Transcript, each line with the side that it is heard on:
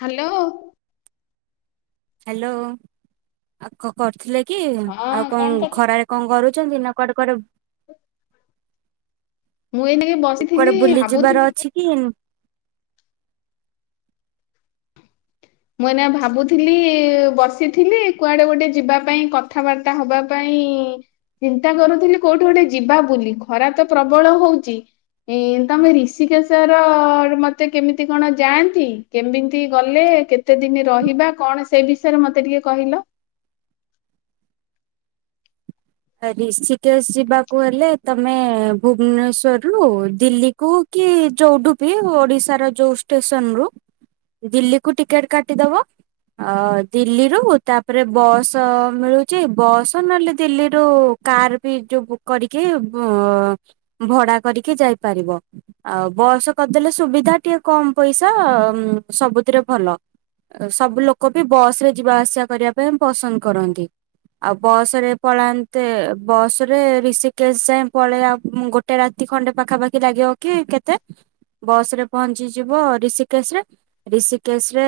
left: Hello.
right: Hello ଆ କ କରୁଥିଲେ। କି
left: ହଁ
right: ଆଉ କଣ
left: କରୁଛୁ?
right: ଖରାରେ କଣ କରୁଛନ୍ତି ନା। କଡ କର।
left: ମୁଁ ଏଇନାକେ
right: କୁଆଡେ
left: ବସିଥିଲି
right: ବୁଲି ଯିବାର
left: ଭାବୁଥିଲି
right: ଅଛି କି?
left: ମୁଁ ଏନା ଭାବୁଥିଲି ବସିଥିଲି କୁଆଡେ ଗୋଟେ ଯିବା ପାଇଁ କଥାବାର୍ତ୍ତା ହବା ପାଇଁ ଚିନ୍ତା କରୁଥିଲି କୋଉଠି ଗୋଟେ ଯିବା ବୋଲି ଖରା ତ ପ୍ରବଳ ହଉଛି ତମେ ଋଷିକେଶର ମତେ କେମିତି କଣ ଯାଆନ୍ତି କେମିତି ଗଲେ। କେତେ ଦିନ ରହିବା କଣ ସେଇ ବିଷୟରେ ମତେ ଟିକେ କହିଲ।
right: ରିଷିକେଶ ଯିବାକୁ ହେଲେ ତମେ ଭୁବନେଶ୍ଵରରୁୁ ଦିଲ୍ଲୀକୁ କି ଯଉଠୁପି ଓଡିଶାର ଯୋଉ ଷ୍ଟେସନ ରୁ ଦିଲ୍ଲୀକୁ ଟିକେଟ କାଟିଦବ ଦିଲ୍ଲୀରୁୁ ତାପରେ ବସ୍ ମିଳୁଛି ବସ୍ ନହେଲେ ଦିଲ୍ଲୀରୁ କାର ବି ଯୋଉ ବୁକ୍ କରିକି ଭଡା କରିକି ଯାଇପାରିବ ଆଉ ବସ୍ କରିଦେଲେ ସୁବିଧା ଟିକେ କମ ପଇସା ସବୁଥିରେ ଭଲ ସବୁ ଲୋକ ବି ବସ ରେ ଯିବା ଆସିବା କରିବା ପାଇଁ ପସନ୍ଦ କରନ୍ତି ଆଉ ବସ ରେ ପଳା। ବସ ରେ ଋଷିକେଶ ଯାଏ ପଳେଇ ଆ ଗୋଟେ ରାତି ଖଣ୍ଡେ ପାଖାପାଖି ଲାଗିବ କି କେତେ ବସ ରେ ପହଞ୍ଚିଯିବ ଋଷିକେଶ ରେ ଋଷିକେଶ ରେ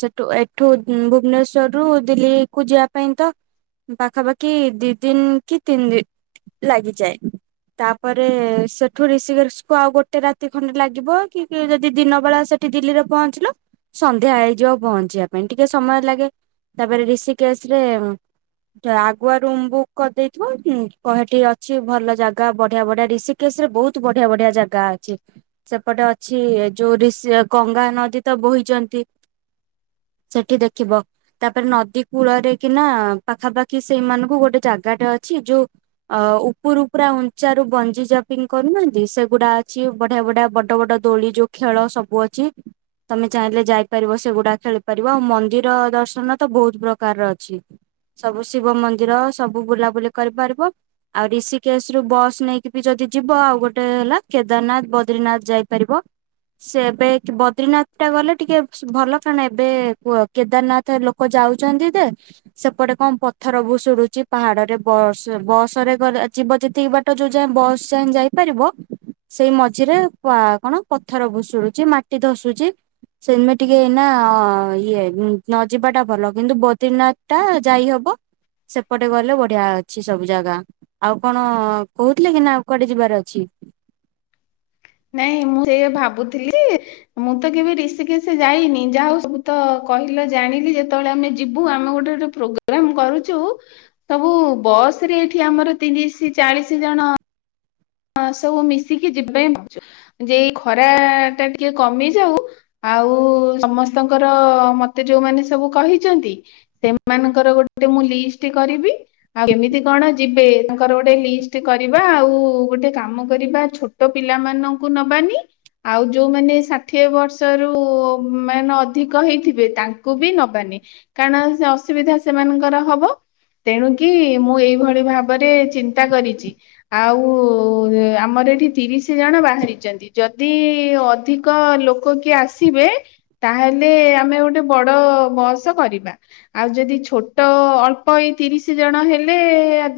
right: ସେଠୁ ଏଠୁ ଭୁବନେଶ୍ୱର ରୁ ଦିଲ୍ଲୀ କୁ ଯିବା ପାଇଁ ତ ପାଖାପାଖି ଦ କି ତିନି ଦିନ ଲାଗିଯାଏ ତାପରେ ସେଠୁ ଋଷିକେଶ କୁ ଆଉ ଗୋଟେ ରାତି ଖଣ୍ଡେ ଲାଗିବ କି ଯଦି ଦିନ ବେଳା ସେଠି ଦିଲ୍ଲୀରେ ପହଞ୍ଚିଲ ସନ୍ଧ୍ୟା ହେଇଯିବ ପହଞ୍ଚିବା ପାଇଁ ଟିକେ ସମୟ ଲାଗେ ତାପରେ ଋଷିକେଶ ରେ ଆଗୁଆ ରୁମ ବକ୍ କରିଦେଇଥିବ କହେଠି ଅଛି ଭଲ ଜାଗା ବଢିଆ ବଢିଆ ଋଷିକେଶ ରେ ବହୁତ ବଢିଆ ବଢିଆ ଜାଗା ଅଛି ସେପଟେ ଅଛି ଯୋଉଷି ଗଙ୍ଗା ନଦୀ ତ ବୋହିଛନ୍ତି ସେଠି ଦେଖିବ ତାପରେ ନଦୀ କୂଳରେ କି ନା ପାଖାପାଖି ସେଇମାନଙ୍କୁ ଗୋଟେ ଜାଗା ଜାଗାଟେ ଅଛି ଯୋଉ ଅ ଉପରୁ ପୁରା ଉଞ୍ଚ ରୁ ବଞ୍ଜି ଜପିଙ୍ଗ କରୁନାହାନ୍ତି ସେଗୁଡା ଅଛି ବଢିଆ ବଢିଆ ବଡ ବଡ ଦୋଳି ଯୋଉ ଖେଳ ସବୁ ଅଛି ତମେ ଚାହିଁଲେ ଯାଇପାରିବ ସେଗୁଡା ଖେଳିପାରିବ ଆଉ ମନ୍ଦିର ଦର୍ଶନ ତ ବହୁତ ପ୍ରକାରର ଅଛି ସବୁ ଶିବ ମନ୍ଦିର ସବୁ ସବୁ ବୁଲାବୁଲି କରିପାରିବ ଆଉ ଋଷିକେଶ ରୁ ବସ୍ ନେଇକି ବି ଯଦି ଯିବ ଆଉ ଗୋଟେ ହେଲା କେଦାରନାଥ ବଦ୍ରୀିନାଥ ଯାଇପାରିବ ସେ ଏବେ ବଦ୍ରିନାଥ ଟା ଗଲେ ଟିକେ ଭଲ କାରଣ ଏବେ କୁହ କେଦାରନାଥ ଲୋକ ଯାଉଛନ୍ତି ଯେ ସେପଟେ କଣ ପଥର ବି ପଡୁଛି। ପାହାଡରେ ବସ ବସ ରେ ଗଲେ ଯିବ ଯେିତିକ ବାଟ ଯୋଉ ଯାଏ ବସ ଯାଏ ଯାଇପାରିବ ସେଇ ମଝିରେ କଣ ପଥର ଭୁଷୁଡୁଛି ମାଟି ଧସୁଛି ସେମତି ଟିକେ ଏଇନା ଇଏ ନ ଯିବାଟା ଭଲ କିନ୍ତୁ ବଦ୍ରନାଥ ଟା ଯାଇହବ ସେ ଏପଟେ ଗଲେ ବଢିଆ ଅଛି ସବୁ ଜାଗା ଆଉ କଣ କହୁଥିଲେ କି ନା କୁଆଡେ ଯିବାର ଅଛି।
left: ନାଇଁ ମୁଁ ସେଇ ଭାବୁଥିଲି ମୁଁ ତ କେବେ ରିକ ଯାଇନି ଯାହାଉ ସବୁ ତ କହିଲ ଜାଣିଲି ଯେତେବେଳେ ଆମେ ଯିବୁ ଆମେ ଗୋଟେ ଗୋଟେ ପ୍ରୋଗ୍ରାମ କରୁଛୁ ସବୁ ବସ ରେ ଏଠି ଆମର ତିରିଶ ଚାଳିଶ ଜଣ ହଁ ସବୁ ମିଶିକି ଯିବା ପଛୁ ଯେ ଖରା ଟା ଟିକେ କମି ଯାଉ ଆଉ ସମସ୍ତଙ୍କର ମତେ ଯୋଉମାନେ ସବୁ କହିଛନ୍ତି ସେମାନଙ୍କର ଗୋଟେ ମୁଁ ଲିଷ୍ଟ କରିବି ଆଉ କେମିତି କଣ ଯିବେ ତାଙ୍କର ଗୋଟେ ଲିଷ୍ଟ କରିବା ଆଉ। ଗୋଟେ କାମ କରିବା ଛୋଟ ପିଲାମାନଙ୍କୁ ନବାନି ଆଉ ଯୋଉଁମାନେ ଷାଠିଏ ବର୍ଷରୁ ମାନେ ଅଧିକ ହେଇଥିବେ ତାଙ୍କୁ ବି ନବାନି କାରଣ ସେ ଅସୁବିଧା ସେମାନଙ୍କର ହବ ତେଣୁକି ମୁଁ ଏଇଭଳି ଭାବରେ ଚିନ୍ତା କରିଛି ଆଉ। ଓ ଆମର ଏଠି ତିରିଶ ଜଣ ବାହାରିଛନ୍ତି ଯଦି ଅଧିକ ଲୋକ କିଏ ଆସିବେ ତାହେଲେ ଆମେ ଗୋଟେ ବଡ଼ ବସ୍ କରିବା ଆଉ ଯଦି ଛୋଟ ଅଳ୍ପ ଏଇ ତିରିଶ ଜଣ ହେଲେ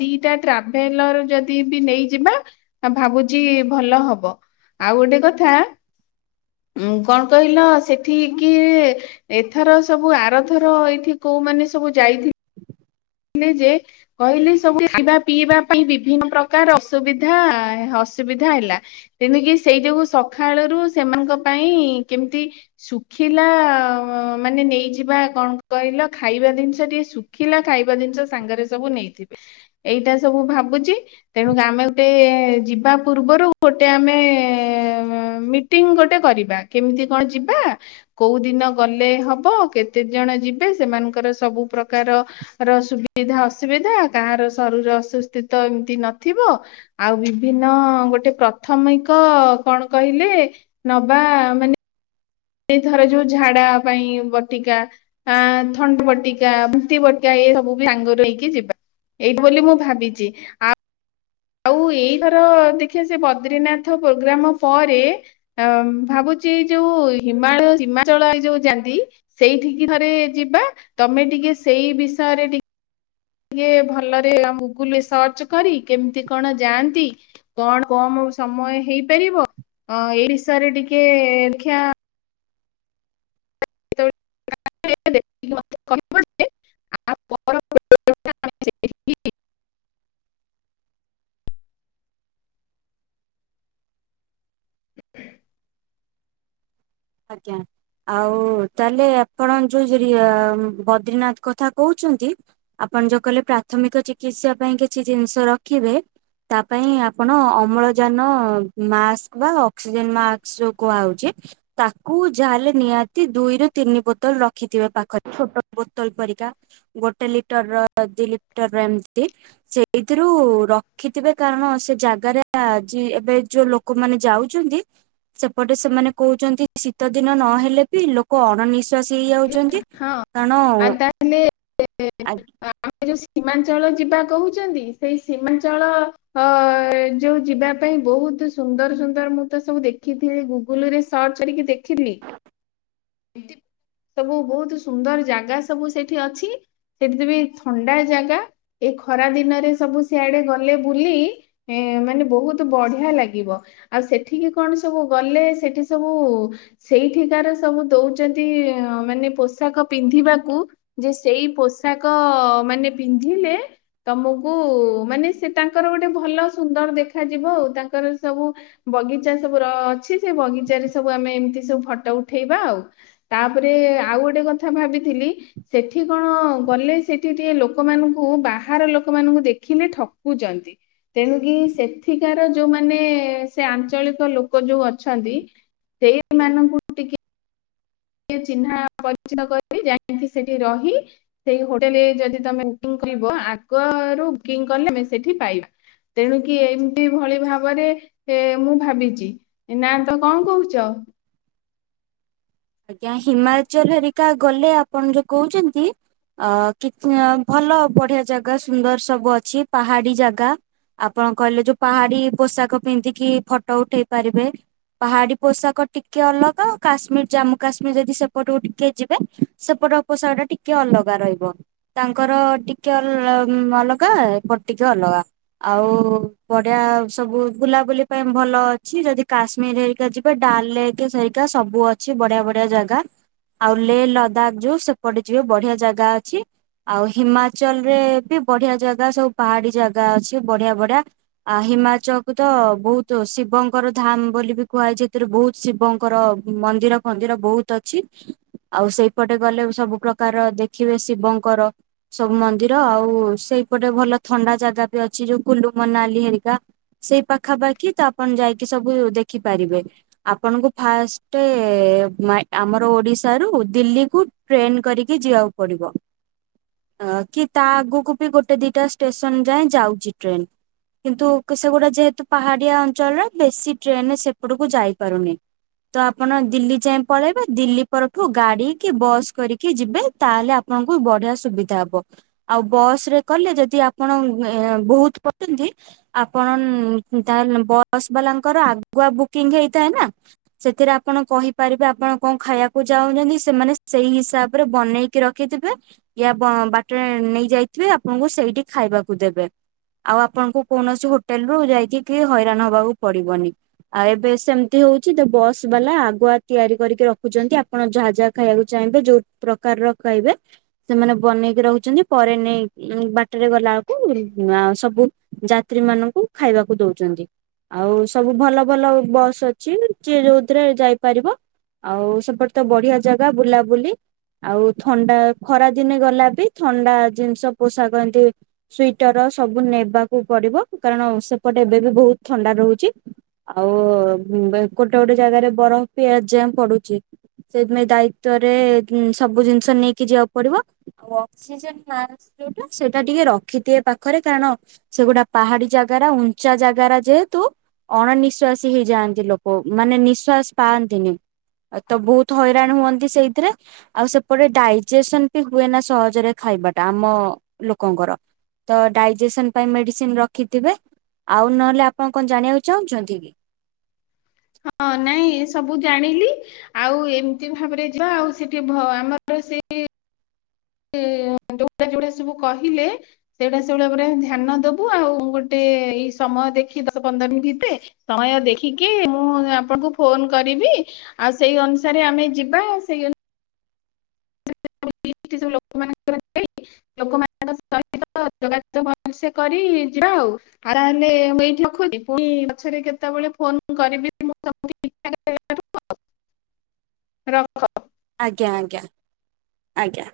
left: ଦିଟା ଟ୍ରାଭେଲର ଯଦି ବି ନେଇଯିବା ଭାବୁଛି ଭଲ ହବ ଆଉ ଗୋଟେ କଥା ଉ କଣ କହିଲ ସେଠ କିି ଏଥର ସବୁ ଆରଥର ଏଇଠି କୋଉ ମାନେ ସବୁ ଯାଇ ଯେ କହିଲେ ସବୁ ଖାଇବା ପିଇବା ପାଇଁ ବିଭିନ୍ନ ପ୍ରକାର ଅସୁବିଧା ଅସୁବିଧା ହେଲା ଯେଣକି ସେଇ ଯୋଗୁ ସକାଳରୁ ସେମାନଙ୍କ ପାଇଁ କେମିତି ଶୁଖିଲା ମାନେ ନେଇଯିବା କଣ କହିଲ ଖାଇବା ଜିନିଷ ଟିକେ ଶୁଖିଲା ଖାଇବା ଜିନିଷ ସାଙ୍ଗରେ ସବୁ ନେଇଥିବେ ଏଇଟା ସବୁ ଭାବୁଛି ତେଣୁକ ଆମେ ଗୋଟେ ଯିବା ପୂର୍ବରୁ ଗୋଟେ ଆମେ ମିଟିଂ ଗୋଟେ କରିବା କେମିତି କଣ ଯିବା କୋଉ ଦିନ ଗଲେ ହବ କେତେ ଜଣ ଯିବେ ସେମାନଙ୍କର ସବୁ ପ୍ରକାର ର ସୁବିଧା ଅସୁବିଧା କାହାର ଶରୀର ଅସସ୍ଥିତ ଏମତି ନଥିବ ଆଉ ବିଭିନ୍ନ ଗୋଟେ ପ୍ରାଥମିକ କଣ କହିଲେ ନବା ମାନେ ଏଥର ଯୋଉ ଝାଡା ପାଇଁ ବଟିକା ଥଣ୍ଡା ବଟିକା ଭତି ବଟିକା ଏ ସବୁ ବି ଆଙ୍ଗରୁ ହେଇକି ଯିବା ଏଇଠି ବୋଲି ମୁଁ ଭାବିଛି ଆଉ। ଆଉ ଏଇଥର ଦେଖିବା ସେ ବଦ୍ରିନାଥ ପ୍ରୋଗ୍ରାମ ପରେ ଭାବୁଛି ଯୋଉ ହିମାଚଳ ଯୋଉ ଯାଆନ୍ତି ସେଇଠିକ ଥରେ ଯିବା ତମେ ଟିକେ ସେଇ ବିଷୟରେ ଟିକେ ଭଲରେ ଗୁଗୁଲରେ ସର୍ଚ୍ଚ କରି କେମିତି କଣ ଯାଆନ୍ତି କଣ କମ ସମୟ ହେଇପାରିବ ଏଇ ବିଷୟରେ ଟିକେ ଦେଖା [inaudible]
right: ଆଜ୍ଞା ଆଉ ତାହେଲେ ଆପଣ ଯୋଉ ଯ ବଦ୍ରିନାଥ କଥା କହୁଛନ୍ତି ଆପଣ ଯୋଉ କହିଲେ ପ୍ରାଥମିକ ଚିକିତ୍ସା ପାଇଁ କିଛି ଜିନିଷ ରଖିବେ ତା ପାଇଁ ଆପଣ ଅମ୍ଳଜାନ ମାସ୍କ ବା ଅକ୍ସିଜେନ ମାସ୍କ ଯୋଉ କୁହାହେଉଛି ତାକୁ ଯାହା ହେଲେ ନିହାତି ଦୁଇରୁୁ ତିନି ବୋତଲ ରଖିଥିବେ ପାଖରେ ଛୋଟ ବୋତଲ ପରିକା ଗୋଟେ ଲିଟର ର ଦି ଲିଟର ର ଏମିତି ସେଇଥିରୁ ରଖିଥିବେ କାରଣ ସେ ଜାଗାରେ ଏବେ ଯୋଉ ଲୋକମାନେ ଯାଉଛନ୍ତି ସେପଟେ ସେମାନେ କହୁଛନ୍ତି ଶୀତ ଦିନ ନହେଲେ ବି ଲୋକ ଅଣନିଶ୍ୱାସି ହେଇଯାଉ। ଛନ୍ତି
left: ହଁ
right: କାରଣ
left: ଆଉ
right: ଆ
left: ସେ ଯୋଉ ସୀମାଞ୍ଚଳ ଯିବା କହୁଛନ୍ତି ସେଇ ସୀମାଞ୍ଚଳ ଅ ଯୋଉ ଯିବା ପାଇଁ ବହୁତ ସୁନ୍ଦର ସୁନ୍ଦର ମୁଁ ତ ସବୁ ଦେଖିଥିଲି ଗୁଗୁଲ ରେ ସର୍ଚ୍ଚ କରିକି ଦେଖିଥଲି ସବୁ। ବହୁତ ସୁନ୍ଦର ଜାଗା ସବୁ ସେଠି ଅଛି ସେଠି ବି ଥଣ୍ଡା ଜାଗା ଏ ଖରା ଦିନରେ ସବୁ ସିଆଡେ ଗଲେ ବୁଲି ଏ ମାନେ ବହୁତ ବଢିଆ ଲାଗିବ ଆଉ ସେଠିକି କଣ ସବୁ ଗଲେ ସେଠି ସବୁ ସେଇଠିକାର ସବୁ ଦଉଛନ୍ତି ମାନେ । ପୋଷାକ ପିନ୍ଧିବାକୁ ଯେ ସେଇ ପୋଷାକ ମାନେ ପିନ୍ଧିଲେ ତମକୁ ମାନେ ସେ ତାଙ୍କର ଗୋଟେ ଭଲ ସୁନ୍ଦର ଦେଖାଯିବ ଆଉ ତାଙ୍କର ସବୁ ବଗିଚା ସବୁ ର ଅଛି ସେ ବଗିଚାରେ ସବୁ ଆମେ ଏମିତି ସବୁ ଫଟୋ ଉଠେଇବା ଆଉ ତାପରେ ଆଉ ଗୋଟ । ଗୋଟେ କଥା ଭାବିଥିଲି ସେଠି କଣ ଗଲେ ସେଠି ଟିକେ ଲୋକମାନଙ୍କୁ ବାହାର ଲୋକମାନଙ୍କୁ ଦେଖିଲେ ଠକୁଛନ୍ତି ତେଣୁ କିି ସେଠିକାର ଯୋଉମାନେ ସେ ଆଞ୍ଚଳିକ ଲୋକ ଯୋଉ ଅଛନ୍ତି ସେଇମାନଙ୍କୁ ଟିକେ । ଟକେ ଚିହ୍ନା ପରିଚୟ କରି ଯାଇକି ସେଠି ରହି ସେଇ ହୋଟେଲରେ ଯଦି ତମେ ବୁକିଂ କରିବ ଆଗରୁ ବୁକିଂ କଲେ ଆମେ ସେଠି ପାଇବା ତେଣୁକି ଏମିତି ଭଳି ଭାବରେ ଏ ମୁଁ ଭାବିଛି। ନା ତ କଣ କହୁଛ। ହଁ।
right: ଆଜ୍ଞା ହିମାଚଲ ହେରିକା ଗଲେ ଆପଣ ଯୋଉ କହୁଛନ୍ତି ଅ କି ଭଲ ବଢିଆ ଜାଗା ସୁନ୍ଦର ସବୁ ଅଛି ପାହାଡି ଜାଗା ଆପଣ କହିଲେ ଯୋଉ ପାହାଡି ପୋଷାକ ପିନ୍ଧିକି ଫଟୋ ଉଠେଇ ପାରିବେ ପାହାଡି ପୋଷାକ ଟିକେ ଅଲଗା କାଶ୍ମୀର ଜାମୁଁ । କାଶ୍ମୀର ଯଦି ସେପଟକୁ ଟିକେ ଯିବେ ସେପଟ ପୋଷାକ ଟା ଟିକେ ଅଲଗା ରହିବ ତାଙ୍କର ଟିକେ ଅ ଲ ଅଲଗା ଏପଟ ଟିକେ ଅଲଗା ଆଉ ବଢିଆ ସବୁ ବୁଲାବୁଲି ପାଇଁ ଭଲ ଅଛି ଯଦି କାଶ୍ମୀର ହେରିକା ଯିବେ ଡାଲ ଲେକ ସେଇକା ସବୁ ଅଛି ବଢିଆ ବଢଆ। । ଜାଗା ଆଉ ଲେ ଲଦାଖ ଯୋଉ ସେପଟେ ଯିବେ ବଢିଆ ଜାଗା ଅଛି ଆଉ ହିମାଚଲ ରେ ବି ବଢିଆ ଜାଗା ସବୁ ପାହାଡି ଜାଗା ଅଛି ବଢିଆ ବଢିଆ ଆଉ ହିମାଚଳକୁୁ ତ ବହୁତ ଶିବଙ୍କର ଧାମ ବୋଲି ବି କୁହାଯାଏ ଏଥିରେ ବହୁତ ଶିବଙ୍କର ମନ୍ଦିଫନ୍ଦିର। ବହୁତ ଅଛି ଆଉ ସେଇପଟେ ଗଲେ ସବୁ ପ୍ରକାର ଦେଖିବେ ଶିବଙ୍କର ସବୁ ମନ୍ଦିର ଆଉ ସେଇପଟେ ଭଲ ଥଣ୍ଡା ଜାଗା ବି ଅଛି ଯୋଉ କୁଲୁ ମନାଲି ହେରିକା ସେଇ ପାଖାପାଖି ତ ଆପଣ ଯାଇକି ସବୁ ଦେଖିପାରିବେ ଆପଣଙ୍କୁ ଫାଷ୍ଟ । ଆମର ଓଡିଶାରୁ ଦିଲ୍ଲୀକୁ ଟ୍ରେନ କରିକି ଯିଆକୁ ପଡିବ କି ତା ଆଗକୁ ବି ଗୋଟେ ଦିଟା ଷ୍ଟେସନ ଯାଏଁ ଯାଉଛି ଟ୍ରେନ କିନ୍ତୁ ସେଗୁଡା ଯେହେତୁ ପାହାଡିଆ ଅଞ୍ଚଳରେ ବେଶୀ ଟ୍ରେନ ସେପଟକୁ ଯାଇପାରୁନି ତ ଆପଣ ଦିଲ୍ଲୀ ଯାଏ। ପଳେଇବେ ଦିଲ୍ଲୀ ପରଠୁ ଗାଡି କି ବସ୍ କରିକି ଯିବେ ତାହେଲେ ଆପଣଙ୍କୁ ବଢିଆ ସୁବିଧା ହବ ଆଉ ବସ ରେ କଲେ ଯଦି ଆପଣ ଏଁ ବହୁତଲୋକଅଛନ୍ତି ଆପଣ ତାହେଲେ ବସ୍ ବାଲାଙ୍କର ଆଗୁଆ ବୁକିଂ ହେଇ ଥାଏ ନା ସେଥିରେ ଆପଣ କହିପାରିବେ। ଆପଣ କଣ ଖାଇବାକୁ ଚାହୁଁଛନ୍ତି ସେମାନେ ସେଇ ହିସାବ ରେ ବନେଇକି ରଖିଥିବେ ୟା ବାଟରେ ନେଇ ଯାଇଥିବେ ଆପଣଙ୍କୁ ସେଇଠି ଖାଇବାକୁ ଦେବେ ଆଉ ଆପଣଙ୍କୁ କୌଣସି ହୋଟେଲ ରୁ ଯାଇକି ହଇରାଣ ହବାକୁ ପଡିବନି ଆଉ ଏବେ ସେମିତି ହଉଛି ଯେ ବସ୍ ବାଲା ଆଗୁଆ ତିଆରି କରିକି ରଖୁଛନ୍ତି ଆପଣ ଯାହା ଯାହା ଖାଇବାକୁ ଚାହିଁବେ ଯୋଉ ପ୍ରକାରର ଖାଇବେ ସେମାନେ ବନେଇକି ରଖଛନ୍ତି ପରେ ନେଇ ବାଟରେ ଗଲା ବେଳକୁ ସବୁ ଯାତ୍ରୀ ମାନଙ୍କୁ ଖାଇବାକୁ ଦଉଛନ୍ତି ଆଉ ସବୁ ଭଲ ଭଲ ବସ୍ ଅଛି ଯିଏ ଯୋଉଥିରେ ଯାଇପାରିବ। ଆଉ ସେପଟେ ତ ବଢିଆ ଜାଗା ବୁଲାବୁଲି ଆଉ ଥଣ୍ଡା ଖରା ଦିନେ ଗଲା ବି ଥଣ୍ଡା ଜିନିଷ ପୋଷାକ ଏମିତି ସ୍ଵିଟର । ନେବାକୁ ପଡିବ କାରଣ ସେପଟେ ଏବେ ବି ବହୁତ ଥଣ୍ଡା ରହୁଛି ଆଉ ଏ ଗୋଟେ ଗୋଟେ ଜାଗାରେ ବରଫ ପିଆଯା ପଡୁଛି ସେଥିପାଇଁ ଦାୟିତ୍ୱରେ ସବୁ ଜିନିଷ ନେଇକି ଯିବାକୁ ପଡିବ ଆଉ ଅକ୍ସିଜେନ ମାସ୍କ ଯୋଉଟା ସେଇଟା ଟିକେ ରଖିଥିବେ ପାଖରେ କାରଣ ସେଗୋଟା ପାହାଡି ଜାଗାର ଉଞ୍ଚା ଜାଗାର ଯେହେତୁ ଅଣନିଶ୍ଵାସୀ ହେଇଯାଆନ୍ତି ଲୋକ ମାନେ ନିଶ୍ଵାସ ପାଆନ୍ତିନି। ତ ବହୁତ ହଇରାଣ ହୁଅନ୍ତି ସେଇଥିରେ ଆଉ ସେପଟେ ଡାଇଜେସନ ବି ହୁଏ ନା ସହଜରେ ଖାଇବାଟା ଆମ ଲୋକଙ୍କର ତ ଡାଇଜେସନ ପାଇଁ ମେଡିସିନ ରଖିଥିବେ ଆଉ ନହେଲେ ଆପଣ କଣ ଜାଣିବାକୁ ଚାହୁଁଛନ୍ତି କି।
left: ହଁ ନାଇଁ ସବୁ ଜାଣିଲି ଆଉ ଏମିତି ଭାବରେ ଯିବା ଆଉ ସେଠି ଭ ଆମର ସେ ସେ ଯୋଉ ଟା ଯିଉଟା ସବୁ କହିଲେ ସେଇଗୁଡ଼ା ସେଇଗୁଡ଼ା ଉପରେ ଧ୍ୟାନ ଦେବୁ ଆଉ ଗୋଟେ ଏଇ ସମୟ ଦେଖି ଦଶ ପନ୍ଦର ଦିନ ଭିତରେ ସମୟ ଦେଖିକି ମୁଁ ଆପଣଙ୍କୁ ଫୋନ କରିବି ଆଉ ସେଇ ଅନୁସାରେ ଆମେ ଯିବା ସେଇ ଙ୍କ [unintelligible] ଲୋକମାନଙ୍କ ସହିତ ଯୋଗା ଯୋଗ କରି ଯିବା ଆଉ ଆରାମରେ ମୁ ଏଇଠି ରଖୁଛି ପୁଣି ପଛରେ କେତେବେଳେ ଫୋନ କରିବି ରଖ
right: ଆଜ୍ଞା ଆଜ୍ଞା ଆଜ୍ଞା।